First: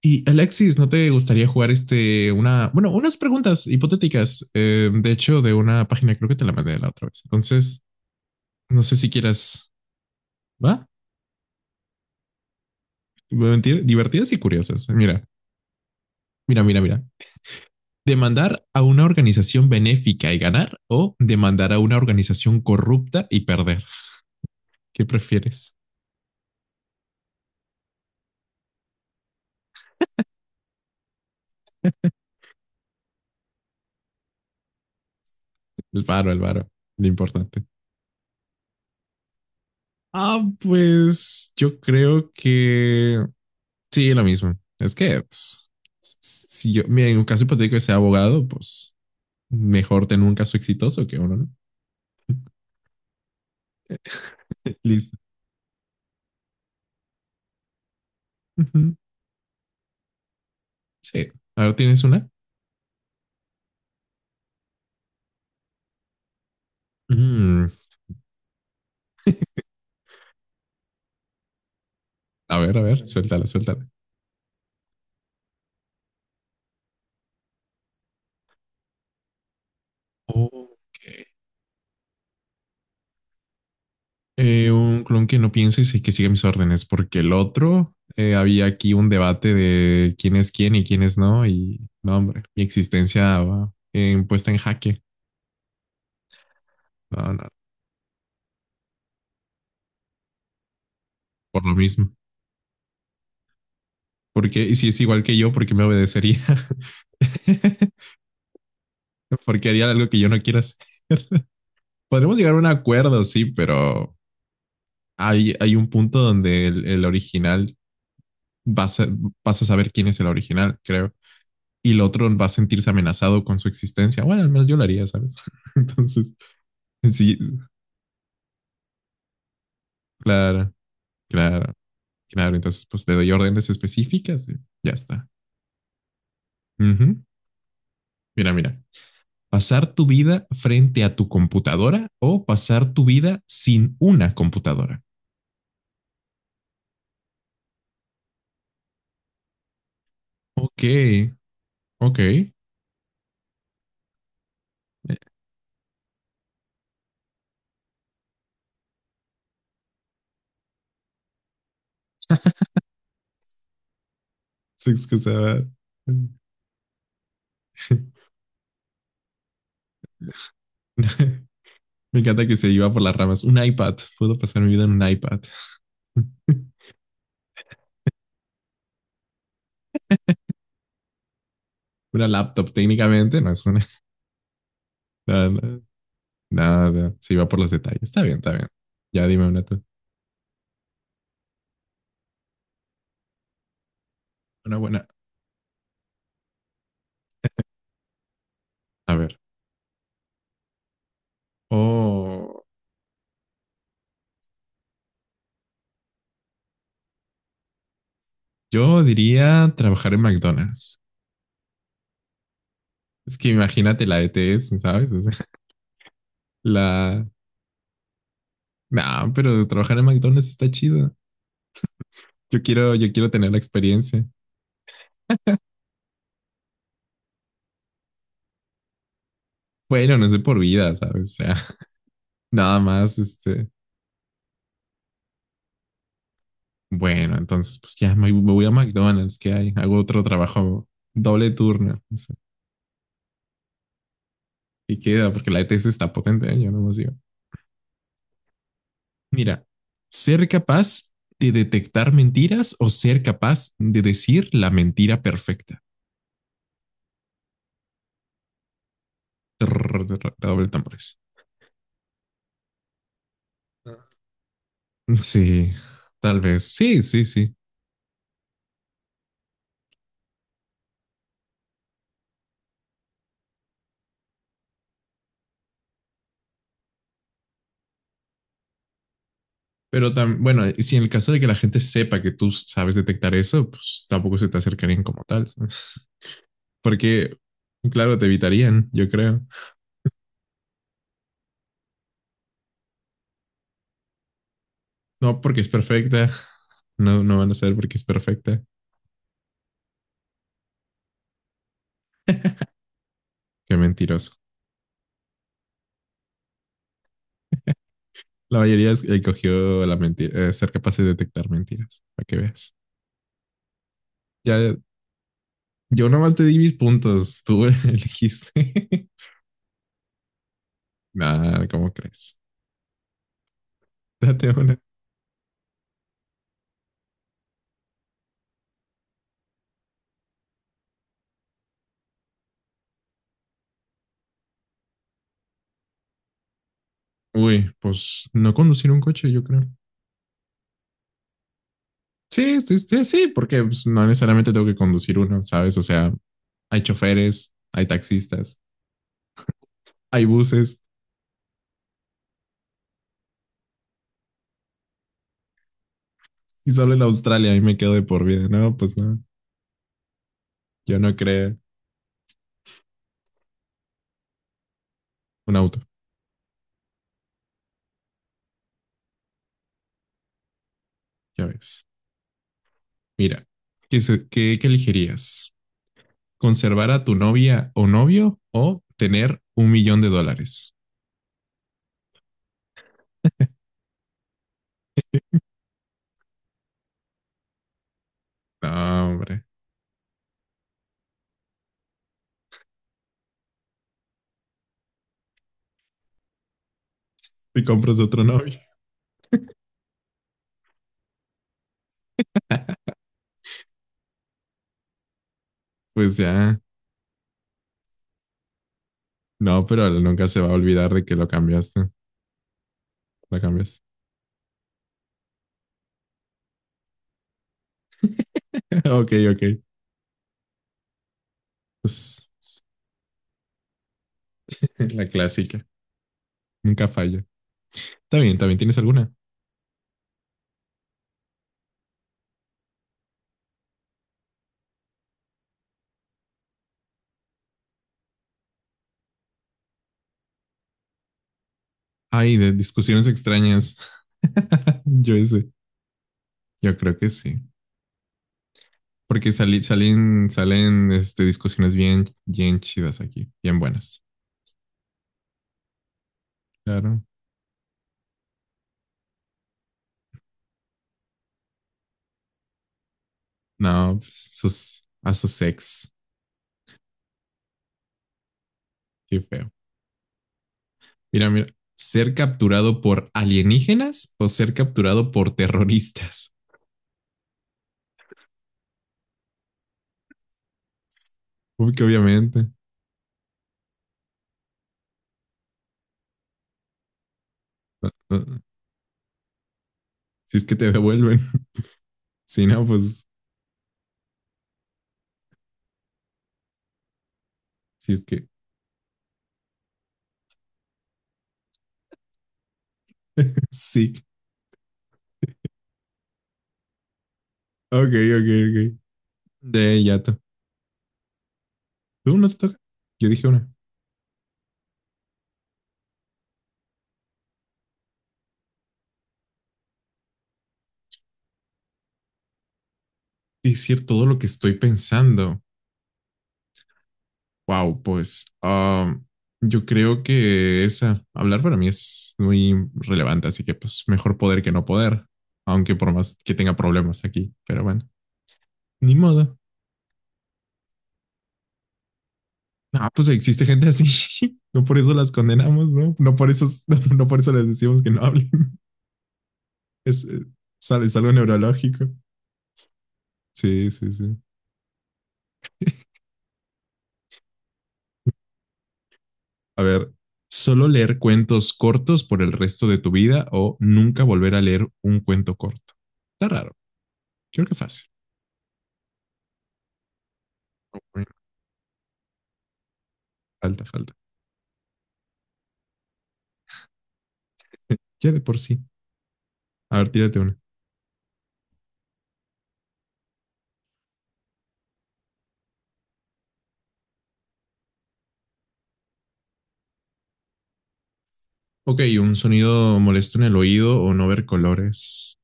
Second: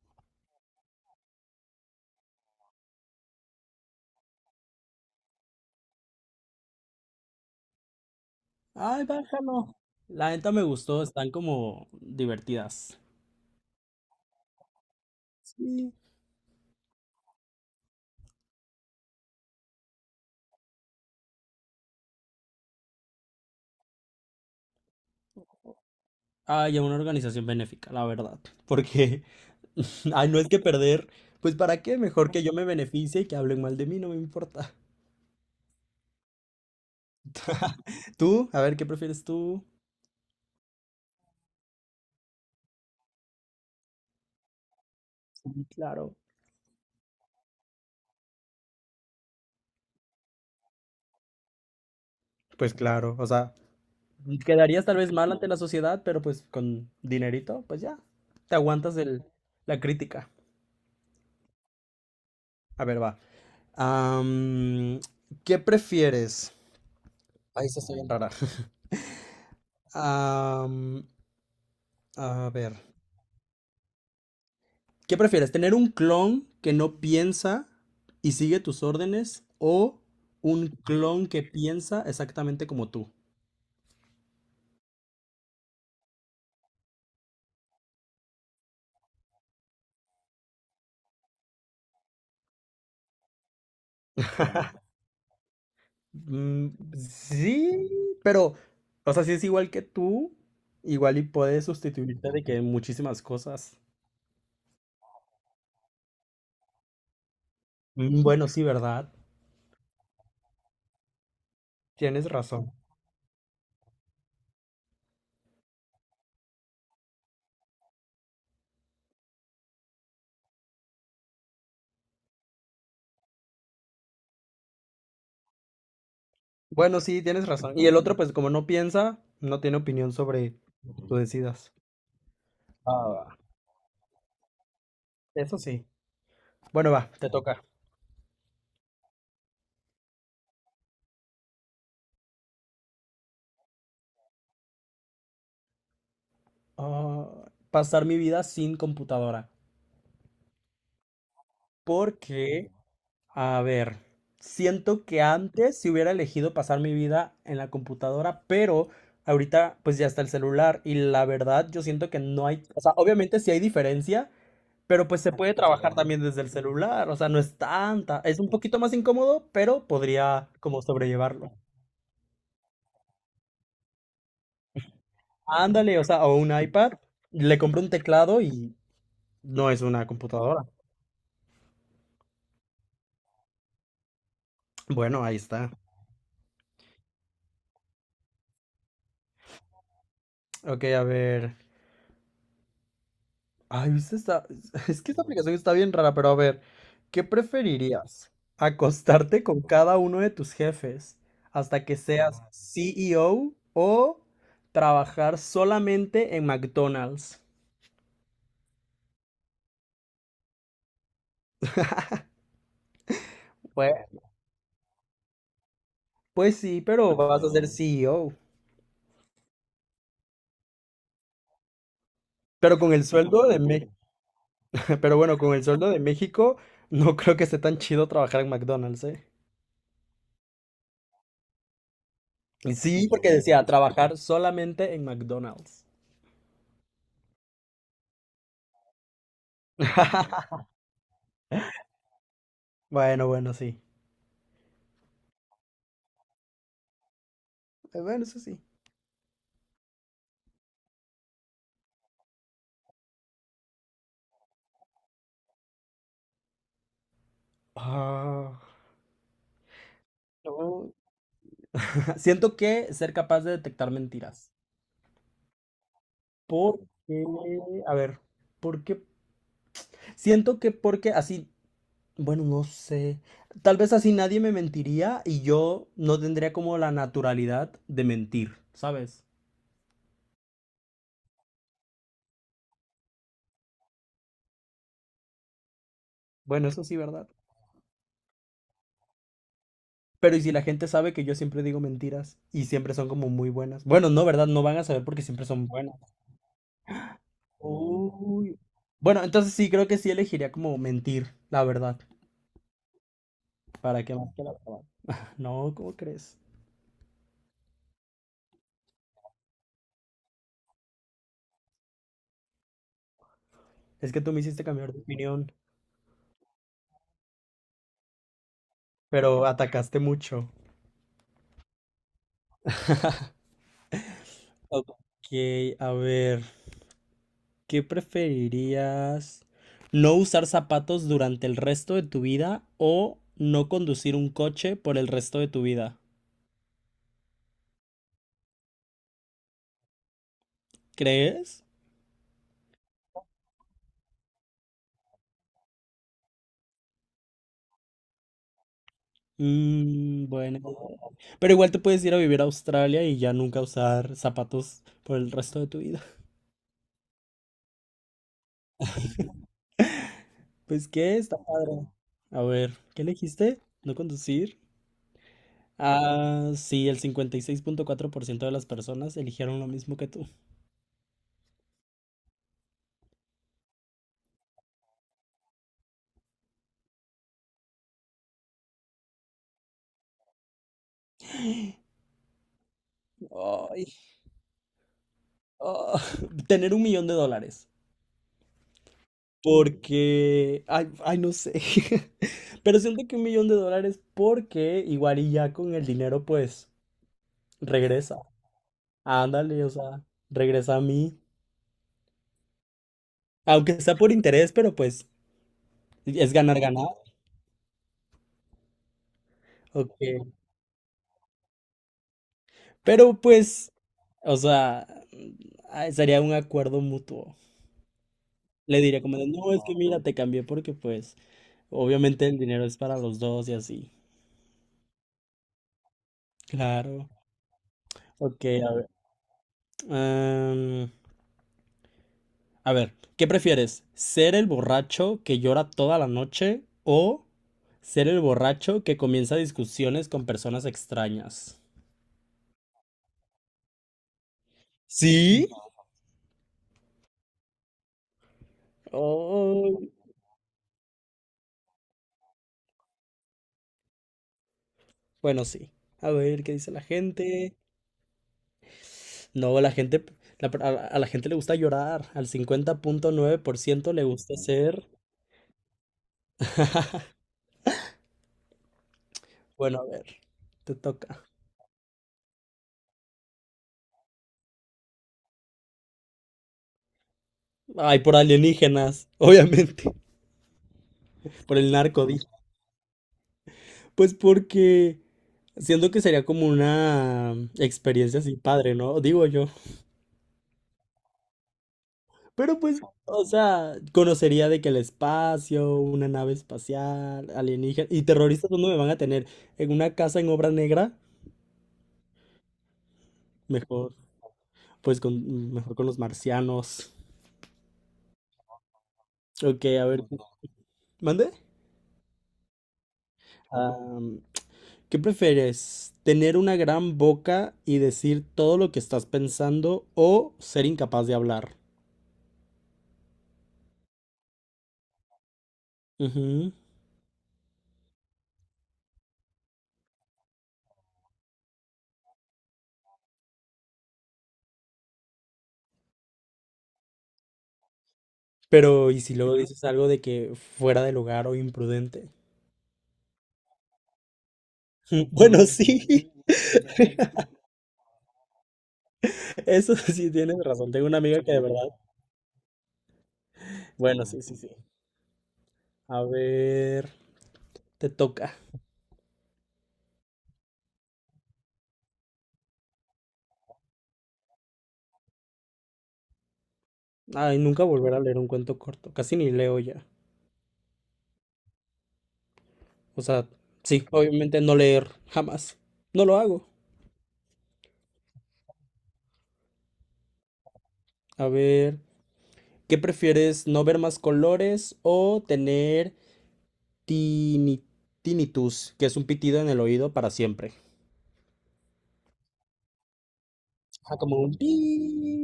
Y Alexis, ¿no te gustaría jugar unas preguntas hipotéticas? Eh, de hecho, de una página, creo que te la mandé la otra vez. Entonces, no sé Ay, si quieras, bájalo. La neta me ¿va? gustó, están como divertidas. Divertidas y curiosas. Mira, Sí. mira, mira, mira. Demandar a una organización benéfica y ganar o demandar a una organización corrupta y perder. ¿Qué prefieres? Ay, a una organización benéfica, la verdad. Porque, ay, no es que perder. Pues para qué, mejor que yo me beneficie y que hablen mal de mí, no me importa. El varo, lo importante. Tú, a ver, ¿qué prefieres tú? Ah, pues yo creo que sí, lo mismo. Es que, Sí, pues, claro. si yo, mira, en un caso hipotético de ser abogado, pues mejor tener un caso exitoso que uno, ¿no? Pues claro, o sea, quedarías tal vez Listo. mal ante la sociedad, pero pues con dinerito, pues ya, te Ujú. aguantas el, la crítica. Sí. A ver, ¿tienes una? A ver, va. Am, ¿Qué prefieres? Mm, Ay, se está bien rara. Am, a ver, a ver, suéltala, suéltala. ¿qué prefieres? ¿Tener un clon que no piensa y sigue tus órdenes o un Ok. clon que piensa exactamente como tú? Un clon que no piense y sí, que siga mis órdenes, porque el otro, había aquí un debate de quién es quién y quién es no, y no, hombre, mi existencia va puesta en jaque. Mm, No, no, sí, pero, o sea, si es igual que tú, igual y por puedes lo mismo. sustituirte de que en muchísimas cosas. Porque y si es igual que yo, ¿por qué me obedecería? Mm, bueno, sí, ¿verdad? Porque haría algo que yo no quiera hacer. Tienes Podremos llegar a un razón. acuerdo, sí, pero hay un punto donde el original vas a, vas a saber quién es el original, creo. Y el otro va a sentirse amenazado con su existencia. Bueno, al menos yo lo haría, ¿sabes? Entonces, Bueno, sí, sí, tienes razón. Y el otro, pues como no piensa, no tiene opinión sobre claro, lo que tú claro, decidas. claro. Entonces, pues Ah, le doy va. órdenes específicas y ya está. Eso sí. Uh Bueno, va, -huh. te toca. Mira, mira. Pasar tu vida frente a tu computadora o pasar tu vida sin una computadora. Ah, pasar mi vida sin computadora. Ok, ok. Porque, a ver, siento que antes si hubiera elegido pasar mi vida en la computadora, pero ahorita pues ya está el celular y la verdad yo siento que no hay, o sea, obviamente sí hay diferencia, Se pero pues se puede excusaba. trabajar también desde el celular, o sea, no es tanta, es un poquito más incómodo, pero podría como sobrellevarlo. Me encanta que se iba por las ramas. Un iPad. Puedo pasar mi vida en un iPad. Ándale, o sea, o un iPad, le compro un teclado y no es una computadora. Una laptop técnicamente, no es una... Bueno, ahí está. Nada, nada, nada. Se iba por los detalles. Está bien, está bien. Ya dime una, tú. Ok, a ver. Ay, ¿viste esta? Una Es buena. que esta aplicación está bien rara, pero a ver, ¿qué preferirías? A ver. ¿Acostarte con cada uno de tus jefes hasta que seas Oh, CEO o trabajar solamente en McDonald's? yo diría trabajar en McDonald's. Es que Pues, imagínate la ETS, ¿sabes? O sea, pues, sí, pero la, vas a ser CEO. nah, pero trabajar en McDonald's está chido. Pero con el Yo quiero sueldo tener la de México, experiencia. pero bueno, con el sueldo de México, no creo que esté tan chido trabajar en McDonald's, ¿eh? Bueno, no sé por vida, ¿sabes? O sea, Y nada sí, más, porque decía, este. trabajar solamente en McDonald's. Bueno, entonces, pues me voy a McDonald's, ¿qué hay? Hago otro trabajo, doble turno. O sea, Bueno, bueno, sí. y queda, porque la ETS está potente, ¿eh? Yo no más digo. Bueno, eso sí. Mira, ser capaz de detectar mentiras o ser capaz de decir la mentira perfecta. Ah. Trrr, trrr, doble No, tambores. siento que ser capaz de detectar mentiras. Sí, tal vez. Sí, sí, Porque, sí. a ver, porque siento que porque así, bueno, no sé, tal vez así nadie me mentiría y yo no tendría como la naturalidad de mentir, ¿sabes? Y si en el caso de que la gente sepa que tú sabes detectar eso, pues tampoco se te acercarían como tal, ¿sabes? Bueno, eso sí, ¿verdad? Porque, claro, te evitarían, yo creo. Pero y si la gente sabe que yo siempre digo mentiras y siempre son como muy buenas. Bueno, no, ¿verdad? No van a saber porque No siempre porque son es buenas. perfecta, no, no van a saber porque es Uy. perfecta. Bueno, entonces sí, creo que sí elegiría como mentir, la verdad. Qué ¿Para qué mentiroso. más que la verdad? No, ¿cómo crees? Escogió la mentira, ser capaz de detectar mentiras, para que veas. Es que tú me hiciste Ya, cambiar de opinión, yo nomás te di mis puntos, tú elegiste. pero atacaste mucho. Nada, ¿cómo crees? Date una. Ok, a ver, ¿qué preferirías? ¿No usar zapatos durante el resto de tu vida o no conducir un coche por el resto de tu vida? Uy, pues no conducir un coche, yo creo. ¿Crees? Sí, sí, sí, sí, porque pues, no necesariamente tengo que conducir uno, ¿sabes? O sea, hay choferes, hay taxistas, hay Mm, bueno. buses, Pero igual te puedes ir a vivir a Australia y ya nunca usar zapatos por el resto de tu vida. y solo en Australia ahí me quedo de por vida. No, pues no, Pues yo no qué, está creo padre. A ver, ¿qué elegiste? ¿No conducir? un auto, Ah, sí, el 56.4% de las personas eligieron lo mismo que tú. ya ves. Mira, ¿qué, qué elegirías? ¿Conservar a tu novia o novio o tener un millón de dólares? Ay, ah, tener $1 millón. No, hombre, Porque, ay, ay, no sé. Pero siento que $1 millón porque igual y ya con el dinero pues si compras regresa. otro novio, Ándale, o sea, regresa a mí. Aunque sea por interés, pero pues pues es ganar, ya. ganar. No, pero él nunca Ok. se va a olvidar de que lo cambiaste. Pero La pues, cambiaste. o sea, ay, sería un acuerdo mutuo. Le diré Ok, como de, no, ok. es que mira, te cambié porque pues obviamente Pues, el dinero es para los dos y así. la clásica. Nunca Claro. falla. Está bien, Ok, también a tienes ver. alguna. am, a ver, ¿qué prefieres? ¿Ser el borracho que llora toda la noche o ser el borracho que comienza discusiones con personas extrañas? Ay, de discusiones extrañas. Yo ese. ¿Sí? Yo creo que sí. Porque Oh, salen discusiones bien, bien chidas aquí, bien buenas. bueno, sí. A ver, ¿qué dice la Claro. gente? No, la gente, a la gente le gusta llorar. Al 50.9% No, le pues, gusta sus, ser... a sus ex. Qué feo. Bueno, a ver, te toca. Mira, mira. ¿Ser capturado por alienígenas o ser capturado por terroristas? Ay, por alienígenas, obviamente, por el Uy, que narco, dije. obviamente. Pues porque siento que sería como una No, experiencia así no. padre, ¿no? Digo yo. Si es que te devuelven. Si Pero no, pues, pues, o sea, conocería de que el espacio, una nave espacial, alienígena si y es que. terroristas, ¿dónde me van a tener? ¿En una casa en obra negra? Mejor, Sí. pues con, mejor con los marcianos. Ok, ok, ok. Ok, De a ver, yato. ¿mande? ¿Tú no te toca? Yo dije una. ¿Qué prefieres? ¿Tener una gran boca y decir todo lo que estás pensando o ser incapaz de hablar? Decir todo lo que estoy pensando. Ujú. Wow, pues yo creo que esa, hablar para mí es muy relevante, así que pues mejor poder que no poder, aunque por más que tenga problemas aquí, pero bueno, Pero, ni ¿y si luego modo. dices algo de que fuera de lugar o imprudente? Ah, pues existe gente así, no por eso las Bueno, condenamos, ¿no? sí. No por eso, no por eso les decimos que no hablen. Eso Es, sí eh, tienes razón. Sale, Tengo es una algo amiga que de verdad. neurológico. Sí, sí, Bueno, sí. sí, sí, sí. A ver, te toca. A ver, solo leer cuentos cortos por el resto de tu vida o nunca volver a leer un cuento corto. Está raro. Ay, Creo que nunca fácil. volver a leer un cuento corto. Casi ni leo ya. O sea, Falta, sí, falta. obviamente no leer jamás. No lo hago. Ya de por sí. A ver, tírate una. A ver, ¿qué prefieres, no ver más colores o tener tini- tinnitus, que es un pitido en el oído para siempre? Ok, un sonido molesto en el oído o Ajá, no como ver un pi. colores.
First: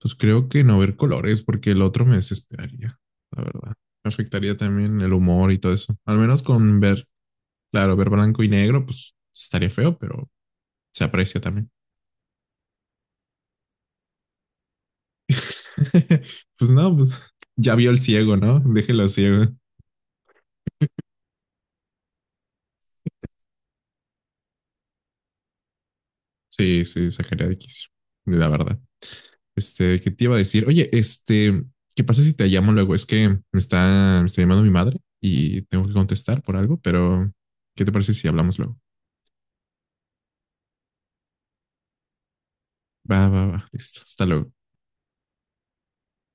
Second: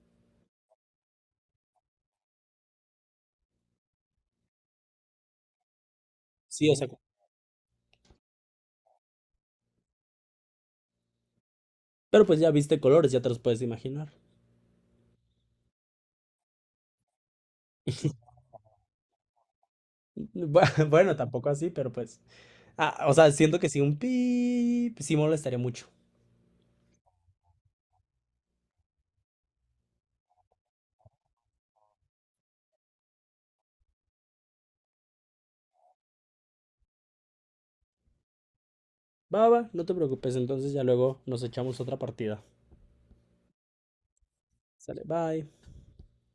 Pues creo que no ver colores porque el otro me desesperaría, la verdad. Me afectaría también el humor y todo eso. Al menos Sí, o con sea, ver, claro, ver blanco y negro, pues estaría feo, pero se aprecia también. pero pues ya viste colores, ya te los puedes imaginar. Pues no, pues ya vio el ciego, ¿no? Déjelo ciego. Bueno, tampoco así, pero pues. Ah, o sea, siento que sí, un pi sí molestaría mucho. Sí, sí, X, la verdad. Este, ¿qué te iba a decir? Oye, este, ¿qué pasa si te llamo luego? Es que me está llamando mi madre y tengo que contestar por algo, pero ¿qué te parece si hablamos luego? Va, va, no te preocupes, entonces ya luego nos echamos otra partida. Va, va, va, listo, hasta luego. Sale, bye.